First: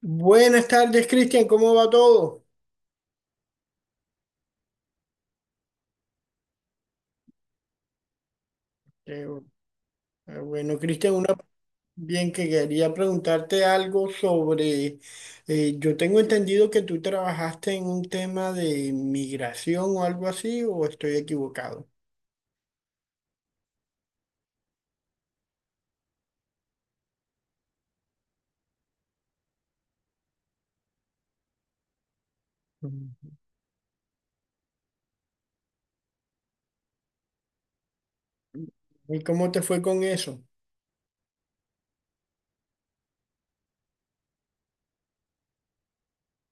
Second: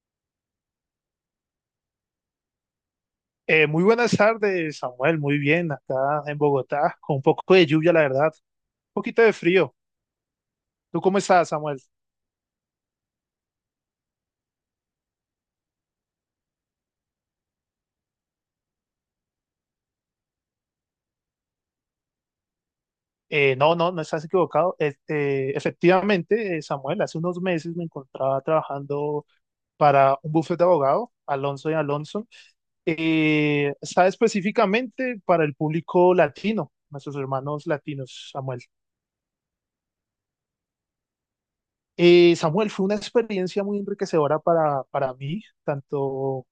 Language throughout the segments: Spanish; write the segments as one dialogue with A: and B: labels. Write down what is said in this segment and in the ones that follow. A: Buenas tardes, Cristian, ¿cómo va todo?
B: Muy buenas tardes, Samuel. Muy bien, acá en Bogotá, con un poco de lluvia, la verdad. Un poquito de
A: Eh,
B: frío.
A: bueno,
B: ¿Tú
A: Cristian,
B: cómo
A: una
B: estás, Samuel?
A: bien que quería preguntarte algo sobre, yo tengo entendido que tú trabajaste en un tema de migración o algo así, o estoy equivocado.
B: No, no estás equivocado. Efectivamente, Samuel, hace unos meses me encontraba trabajando para un bufete de abogado, Alonso y Alonso.
A: Mm.
B: Está específicamente para el público latino, nuestros hermanos latinos, Samuel.
A: ¿Y cómo te fue con eso?
B: Samuel, fue una experiencia muy enriquecedora para mí, tanto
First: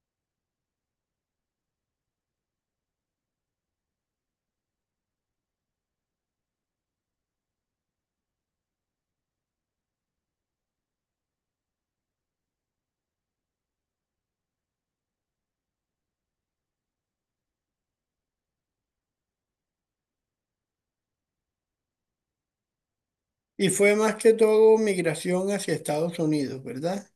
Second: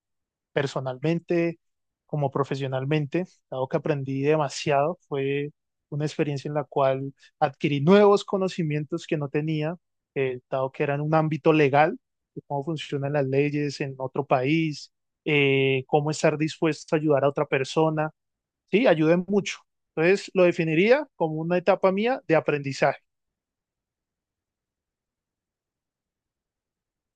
B: personalmente como profesionalmente, dado que aprendí demasiado, fue una experiencia en la cual adquirí nuevos conocimientos que no tenía, dado que era en un ámbito legal, de cómo funcionan las leyes en otro país, cómo estar dispuesto a ayudar a otra persona, sí, ayudé mucho. Entonces lo definiría como una etapa mía de aprendizaje.
A: Y fue más que todo migración hacia Estados Unidos, ¿verdad?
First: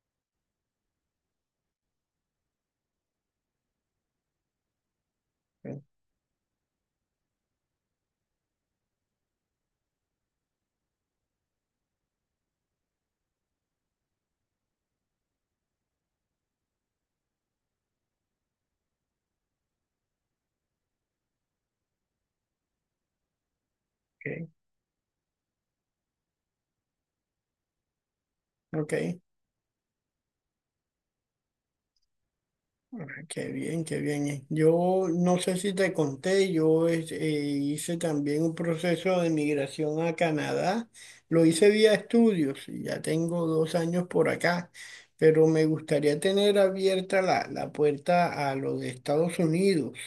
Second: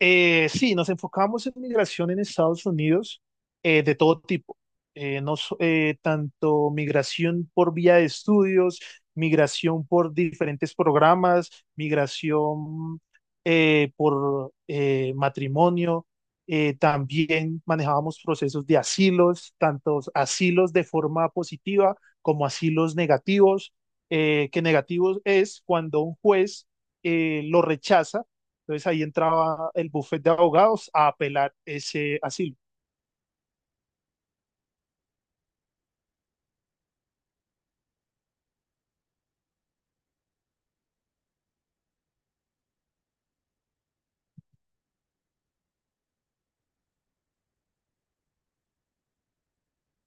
B: Sí, nos enfocamos en migración en Estados Unidos de todo tipo. No so- Tanto migración por vía de estudios, migración por diferentes programas, migración por matrimonio. También manejábamos procesos de asilos, tantos asilos de forma positiva como asilos negativos,
A: Ok,
B: que negativos es cuando un juez lo rechaza, entonces ahí
A: ok.
B: entraba el bufete de abogados a apelar ese asilo.
A: Ah, qué bien, qué bien. Yo no sé si te conté, yo hice también un proceso de migración a Canadá. Lo hice vía estudios y ya tengo dos años por acá, pero me gustaría tener abierta la puerta a lo de Estados Unidos.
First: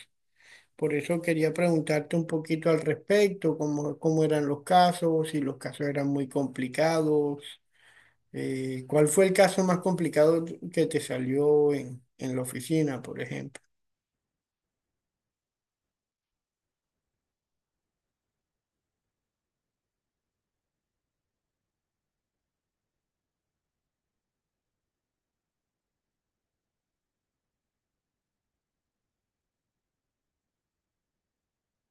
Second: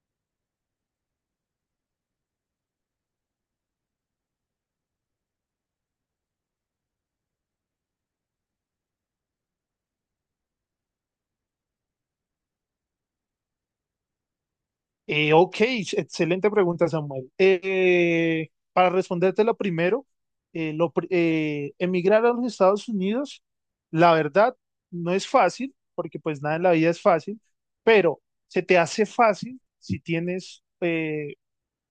A: Por eso quería preguntarte un poquito al respecto, cómo eran los casos, si los casos eran muy complicados. ¿Cuál fue el caso más complicado que te salió en la oficina, por ejemplo?
B: Ok, excelente pregunta, Samuel. Para respondértelo primero, emigrar a los Estados Unidos, la verdad, no es fácil, porque pues nada en la vida es fácil, pero se te hace fácil si tienes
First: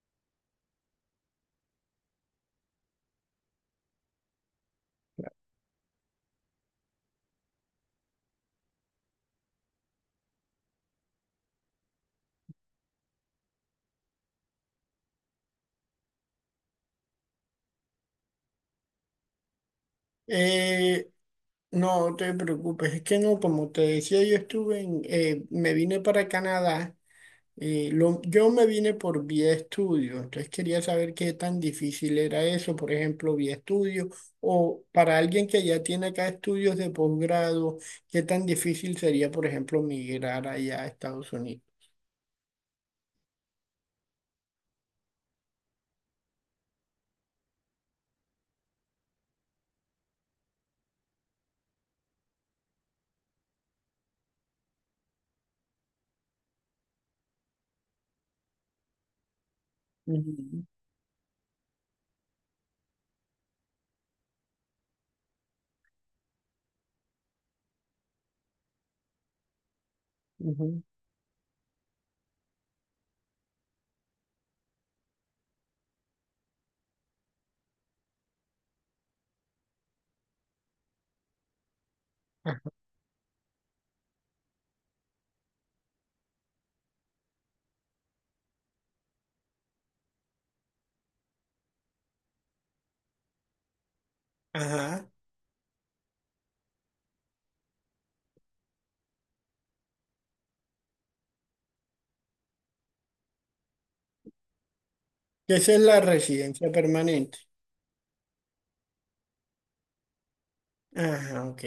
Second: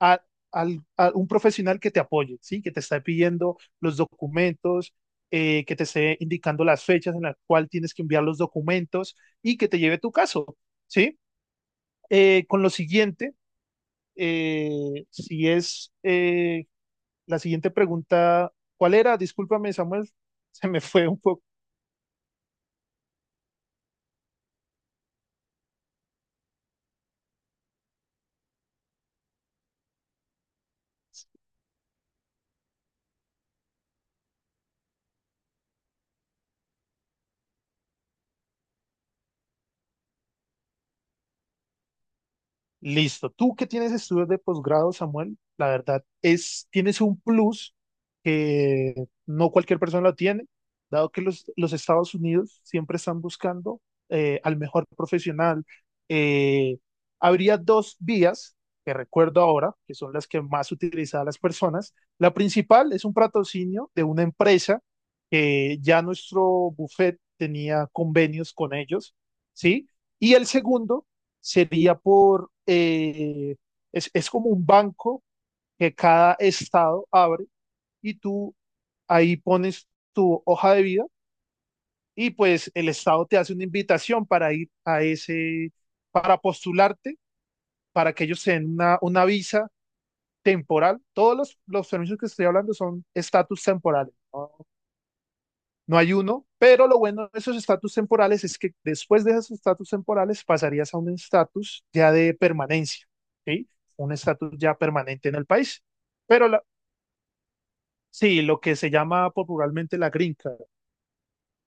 B: a, a un profesional que te apoye, ¿sí? Que te esté pidiendo los documentos, que te esté indicando las fechas en las cuales tienes que enviar los documentos y que te lleve tu caso, ¿sí? Con lo siguiente, si es la siguiente pregunta, ¿cuál era? Discúlpame, Samuel, se me fue
A: Eh,
B: un poco.
A: no te preocupes, es que no, como te decía, me vine para Canadá, yo me vine por vía estudio, entonces quería saber qué tan difícil era eso, por ejemplo, vía estudio, o para alguien que ya tiene acá estudios de posgrado, qué tan difícil sería, por ejemplo, migrar allá a Estados Unidos.
B: Listo. Tú que tienes estudios de posgrado, Samuel, la verdad es, tienes un plus que no cualquier persona lo tiene, dado que los Estados Unidos siempre están buscando al mejor profesional. Eh, Habría dos vías que recuerdo ahora, que son las que
A: Ujú,
B: más utilizan las personas. La principal es un patrocinio de una empresa que ya nuestro buffet tenía convenios con ellos, ¿sí? Y el
A: ujú.
B: segundo sería por, es como un banco que cada estado abre y tú ahí pones tu hoja de vida y
A: Ah,
B: pues el estado te hace una invitación para ir a ese, para postularte, para que ellos te den una visa temporal. Todos los permisos que estoy hablando son estatus temporales, no,
A: ajá,
B: no hay uno, pero lo bueno de esos estatus temporales es que después de esos estatus temporales pasarías a un estatus ya de permanencia, ¿sí? Un estatus ya permanente en el
A: esa es
B: país.
A: la
B: Pero la-
A: residencia permanente.
B: sí, lo que se llama popularmente la green card,
A: Ajá, ok.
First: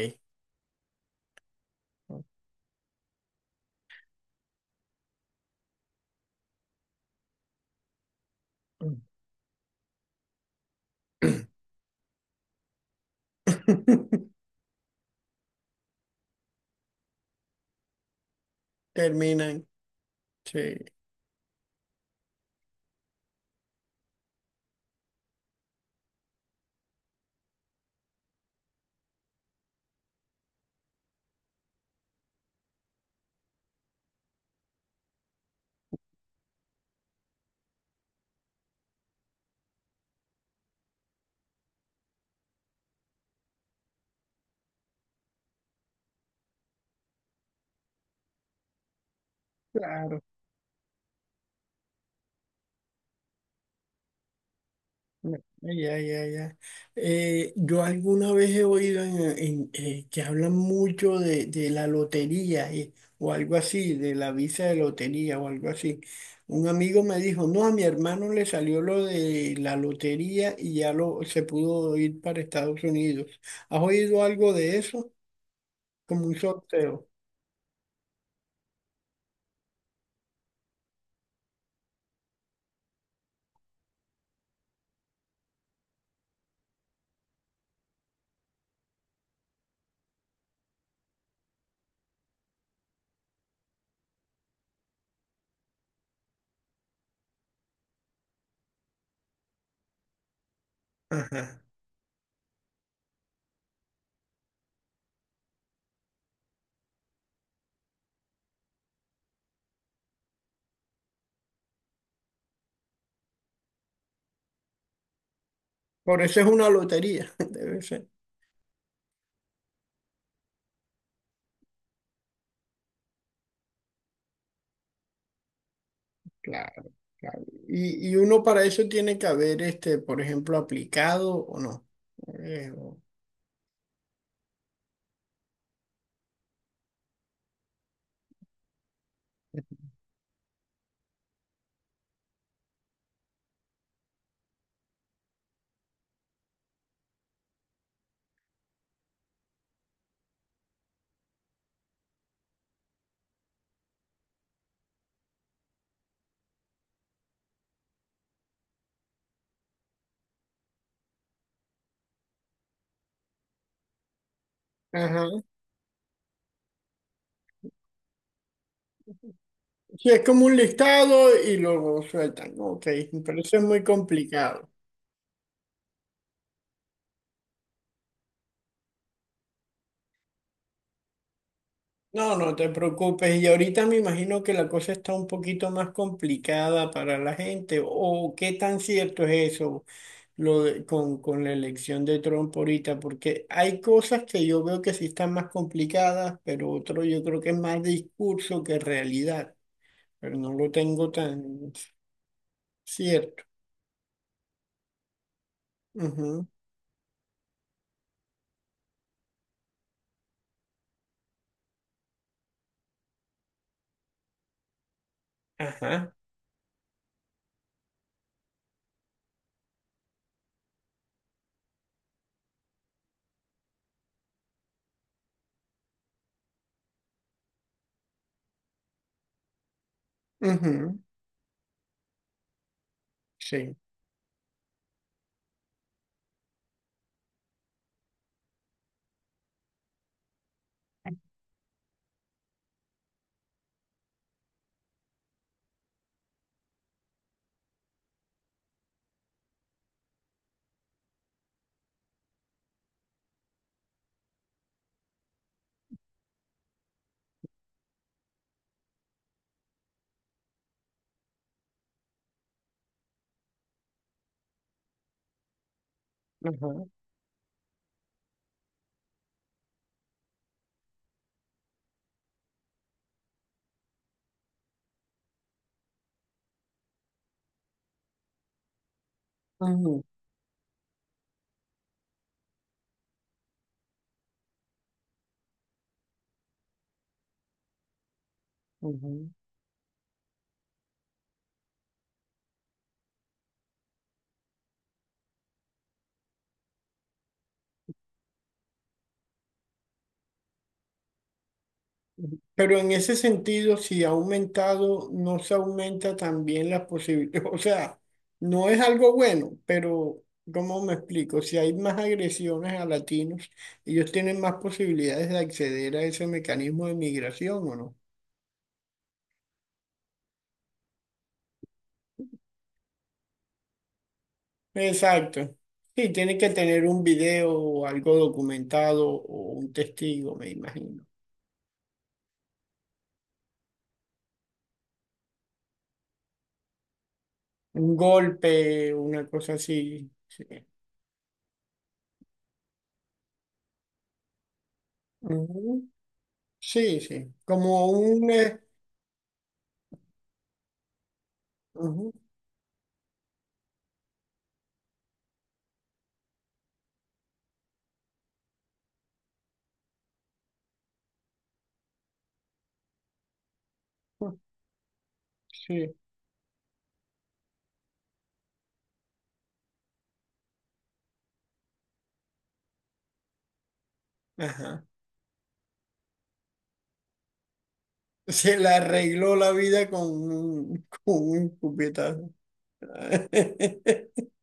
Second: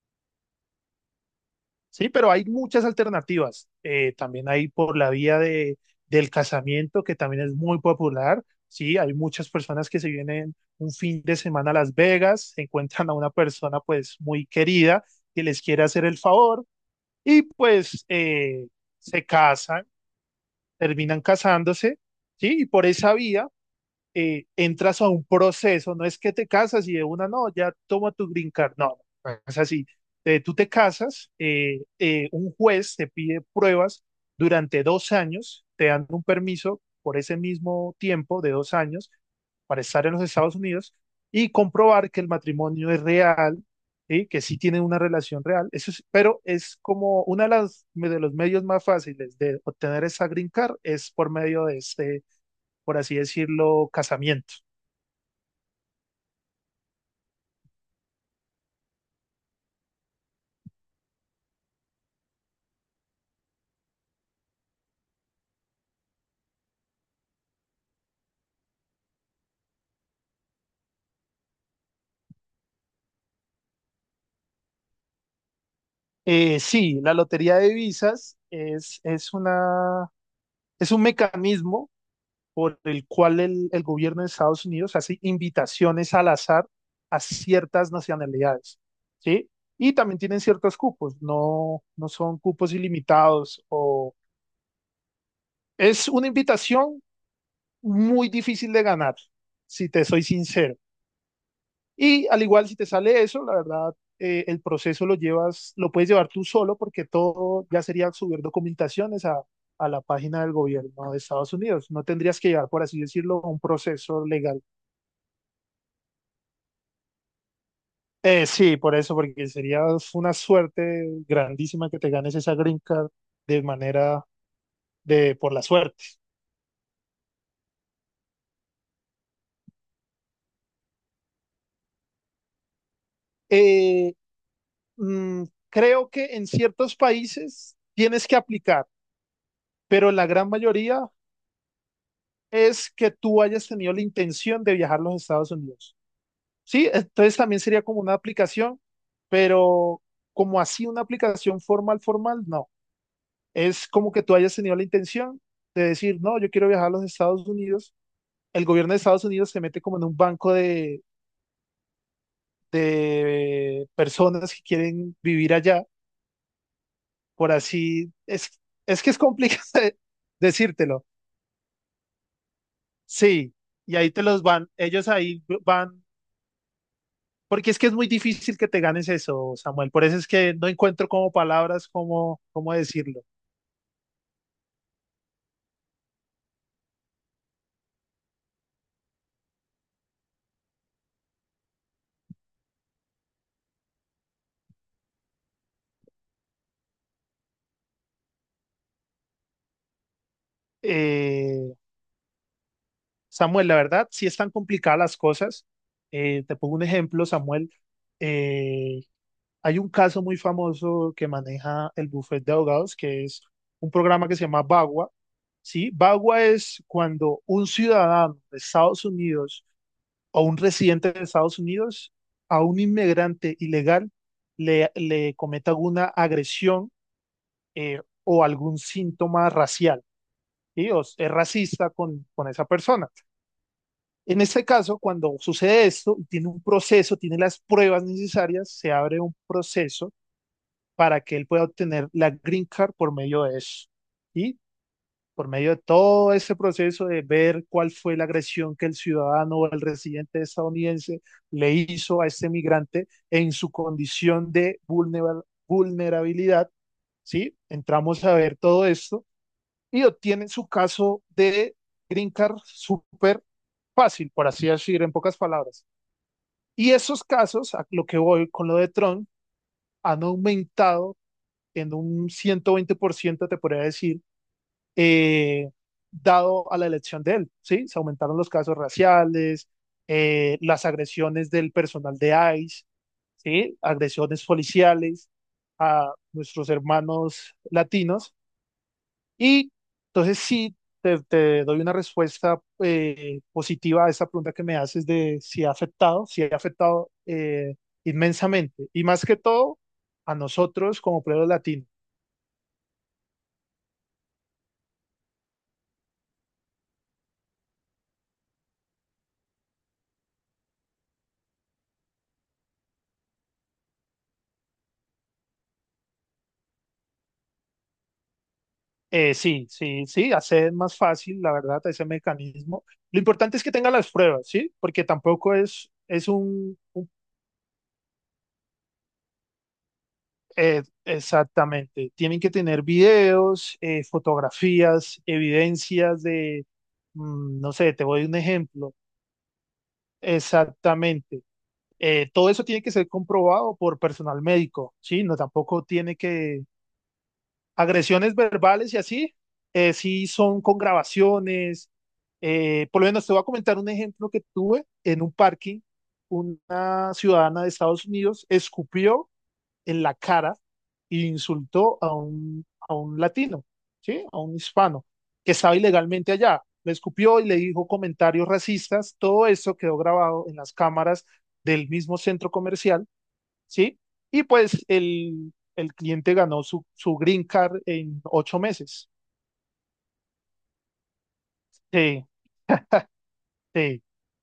B: ¿sí? Pero hay muchas alternativas. También hay por la vía de, del casamiento, que también es muy popular, ¿sí? Hay muchas personas que se vienen un fin de semana a Las Vegas, encuentran a una persona pues muy querida que les quiere hacer el favor y pues se
A: Terminan.
B: casan,
A: Sí,
B: terminan casándose, ¿sí? Y por esa vía entras a un proceso, no es que te casas y de una, no, ya toma tu green card, no, no es así. Tú te casas, un juez te pide pruebas durante 2 años, te dan un permiso por ese mismo tiempo de 2 años para estar en los Estados Unidos y comprobar que el matrimonio es real, ¿sí? Que sí tienen una relación real. Pero es como uno de, de los medios más fáciles de obtener
A: claro.
B: esa green card es por medio de este, por así decirlo, casamiento.
A: No, ya, ya, ya. Yo alguna vez he oído que hablan mucho de la lotería o algo así, de la visa de lotería o algo así. Un amigo me dijo, no, a mi hermano le salió lo de la lotería y ya se pudo ir para Estados Unidos. ¿Has oído algo de eso? Como un
B: Sí,
A: sorteo.
B: la lotería de divisas es una, es un mecanismo por el cual el gobierno de Estados Unidos hace invitaciones al azar a ciertas nacionalidades, ¿sí? Y también tienen ciertos cupos, no, no son cupos ilimitados. O es una invitación muy difícil de ganar, si te soy sincero.
A: Ajá.
B: Y al igual, si te sale eso, la verdad, el proceso lo llevas, lo puedes llevar tú solo porque todo ya sería subir documentaciones a la página del gobierno de Estados Unidos. No tendrías que llevar, por así decirlo, un proceso legal.
A: Por eso es una lotería, debe ser.
B: Sí, por eso, porque sería una suerte grandísima que te ganes esa green card de manera de por la suerte.
A: Claro. Y uno para eso tiene que haber, este, por ejemplo, aplicado o no. Eh, o-
B: Eh, mm, creo que en ciertos países tienes que aplicar, pero en la gran mayoría es que tú hayas tenido la intención de viajar a los Estados Unidos. Sí, entonces también sería como una aplicación, pero como así una aplicación formal, formal, no. Es como que tú hayas tenido la intención de decir, no, yo quiero viajar a los Estados Unidos. El gobierno de Estados Unidos se mete como en un banco de personas que quieren
A: Ajá.
B: vivir allá, por así, es que es complicado
A: Sí, es como un
B: decírtelo.
A: listado y luego sueltan. Ok, pero
B: Sí,
A: eso es muy
B: y ahí te los
A: complicado.
B: van, ellos ahí van. Porque es que es muy difícil que te ganes eso, Samuel. Por eso es que no encuentro como palabras,
A: No,
B: cómo,
A: no te
B: cómo decirlo.
A: preocupes. Y ahorita me imagino que la cosa está un poquito más complicada para la gente. ¿O qué tan cierto es eso lo con la elección de Trump ahorita? Porque hay cosas que yo veo que sí están más complicadas, pero otro yo creo que es más discurso que realidad. Pero no lo tengo tan
B: Eh,
A: cierto.
B: Samuel, la verdad, sí están complicadas las cosas.
A: Ujú,
B: Te pongo un ejemplo, Samuel. Eh, Hay un caso muy famoso que maneja el bufete de abogados, que es un programa que se llama Bagua. ¿Sí?
A: ajá.
B: Bagua es cuando un ciudadano de Estados Unidos a un residente de Estados Unidos, a un inmigrante ilegal, le cometa alguna agresión o algún síntoma racial. ¿Sí?
A: Ujú,
B: O es racista con esa persona.
A: sí.
B: En este caso, cuando sucede esto, tiene un proceso, tiene las pruebas necesarias, se abre un proceso para que él pueda obtener la green card por medio de eso. Y por medio de todo ese proceso de ver cuál fue la agresión que el ciudadano o el residente estadounidense le hizo a este migrante en su condición de vulnerabilidad, ¿sí? Entramos a ver todo esto y obtienen su caso de green card súper fácil, por así decir, en pocas palabras.
A: Ajá.
B: Y esos casos, a lo que voy con lo de Trump, han aumentado en un 120%, te podría decir, eh, dado a la elección de él, ¿sí? Se aumentaron los casos raciales,
A: Ujú.
B: las agresiones del personal de ICE, ¿sí? Agresiones policiales a nuestros hermanos latinos.
A: Ujú.
B: Y entonces sí, te doy una respuesta positiva a esa pregunta que me haces de si ha afectado, si ha afectado inmensamente. Y más que todo, a nosotros como pueblo latino.
A: Pero en ese sentido, si ha aumentado, no se aumenta también las posibilidades. O sea, no es algo bueno, pero ¿cómo me explico? Si hay más agresiones a latinos, ellos tienen más posibilidades de acceder a ese mecanismo de migración, ¿o no?
B: Sí, sí, hacer más fácil, la verdad, ese mecanismo. Lo importante es que tenga las pruebas, ¿sí? Porque tampoco
A: Exacto.
B: es,
A: Sí, tiene que tener un
B: un-
A: video o algo documentado o un testigo, me imagino.
B: exactamente, tienen que tener videos, fotografías, evidencias de, mm, no sé,
A: Un
B: te doy un
A: golpe,
B: ejemplo,
A: una cosa así. Sí,
B: exactamente. Todo eso tiene que ser comprobado por personal médico, ¿sí? No, tampoco
A: ujú.
B: tiene que,
A: Sí, sí.
B: agresiones verbales y así, sí son con grabaciones.
A: Ujú,
B: Por lo menos te voy a comentar un ejemplo que tuve en un parking. Una ciudadana de Estados Unidos escupió en la cara e insultó a un latino, ¿sí? A un hispano que estaba
A: sí,
B: ilegalmente allá. Le escupió y le dijo comentarios racistas. Todo eso quedó grabado en las cámaras del mismo centro comercial, ¿sí? Y
A: ajá.
B: pues el cliente ganó su, su green card en
A: Se
B: ocho
A: le
B: meses.
A: arregló la vida con un
B: Sí,
A: cupetazo.
B: sí.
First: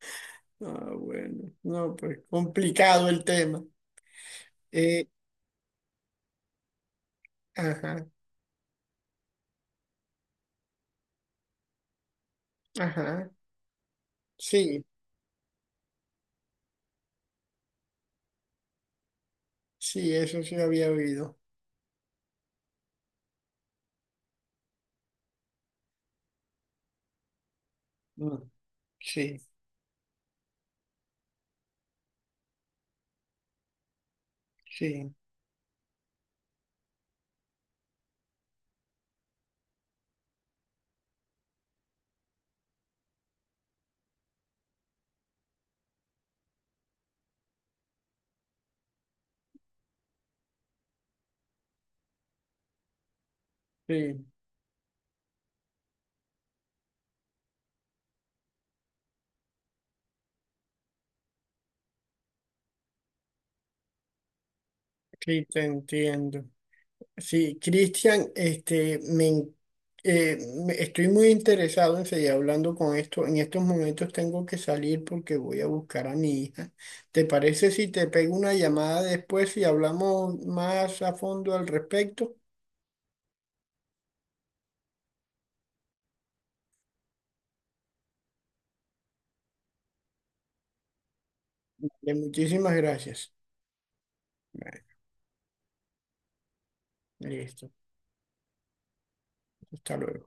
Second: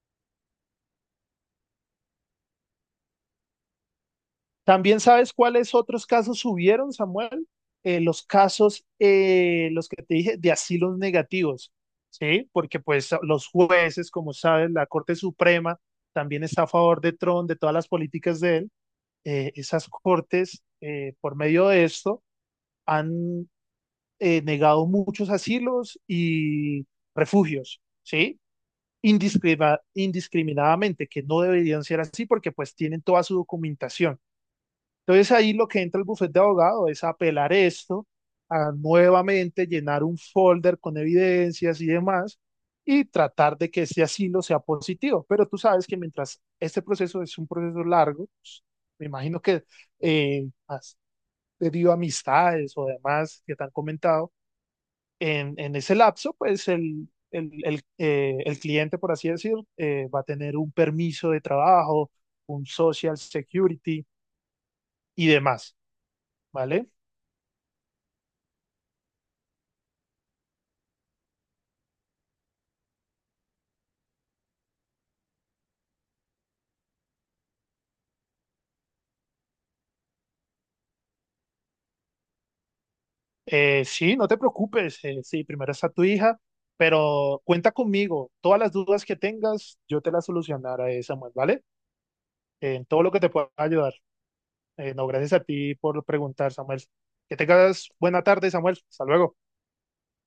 A: Ah, bueno, no, pues complicado el tema.
B: ¿También
A: Eh,
B: sabes cuáles otros casos subieron, Samuel?
A: ajá,
B: Los casos, los que te dije, de asilos negativos, ¿sí? Porque pues
A: ajá.
B: los jueces, como sabes,
A: Sí,
B: la Corte Suprema también está a favor de Trump, de todas las políticas de él. Esas
A: sí, eso sí
B: cortes,
A: había
B: por
A: oído.
B: medio de esto, han negado muchos asilos y refugios, ¿sí?
A: Mm, sí,
B: Indiscriminadamente, que no deberían ser así porque pues tienen toda su documentación.
A: sí,
B: Entonces ahí lo que entra el bufete de abogado es apelar esto, a nuevamente llenar un folder con evidencias y demás y tratar de que ese asilo sea positivo. Pero tú sabes que mientras este proceso es un proceso largo, pues, me imagino que has debido a amistades o demás que te han
A: sí,
B: comentado, en ese lapso, pues el cliente, por así decir, va a tener un permiso de trabajo, un social security y
A: sí,
B: demás,
A: te entiendo.
B: ¿vale?
A: Sí, Cristian, eh, estoy muy interesado en seguir hablando con esto. En estos momentos tengo que salir porque voy a buscar a mi hija. ¿Te parece si te pego una llamada después y hablamos más a fondo al respecto?
B: Sí, no te preocupes, sí, primero está tu hija, pero cuenta conmigo, todas las dudas que tengas, yo te las solucionaré, Samuel, ¿vale?
A: De muchísimas
B: En todo lo que te
A: gracias.
B: pueda ayudar.
A: Bueno,
B: No, gracias a ti por preguntar, Samuel. Que
A: listo,
B: tengas buena tarde, Samuel. Hasta luego.
A: hasta luego.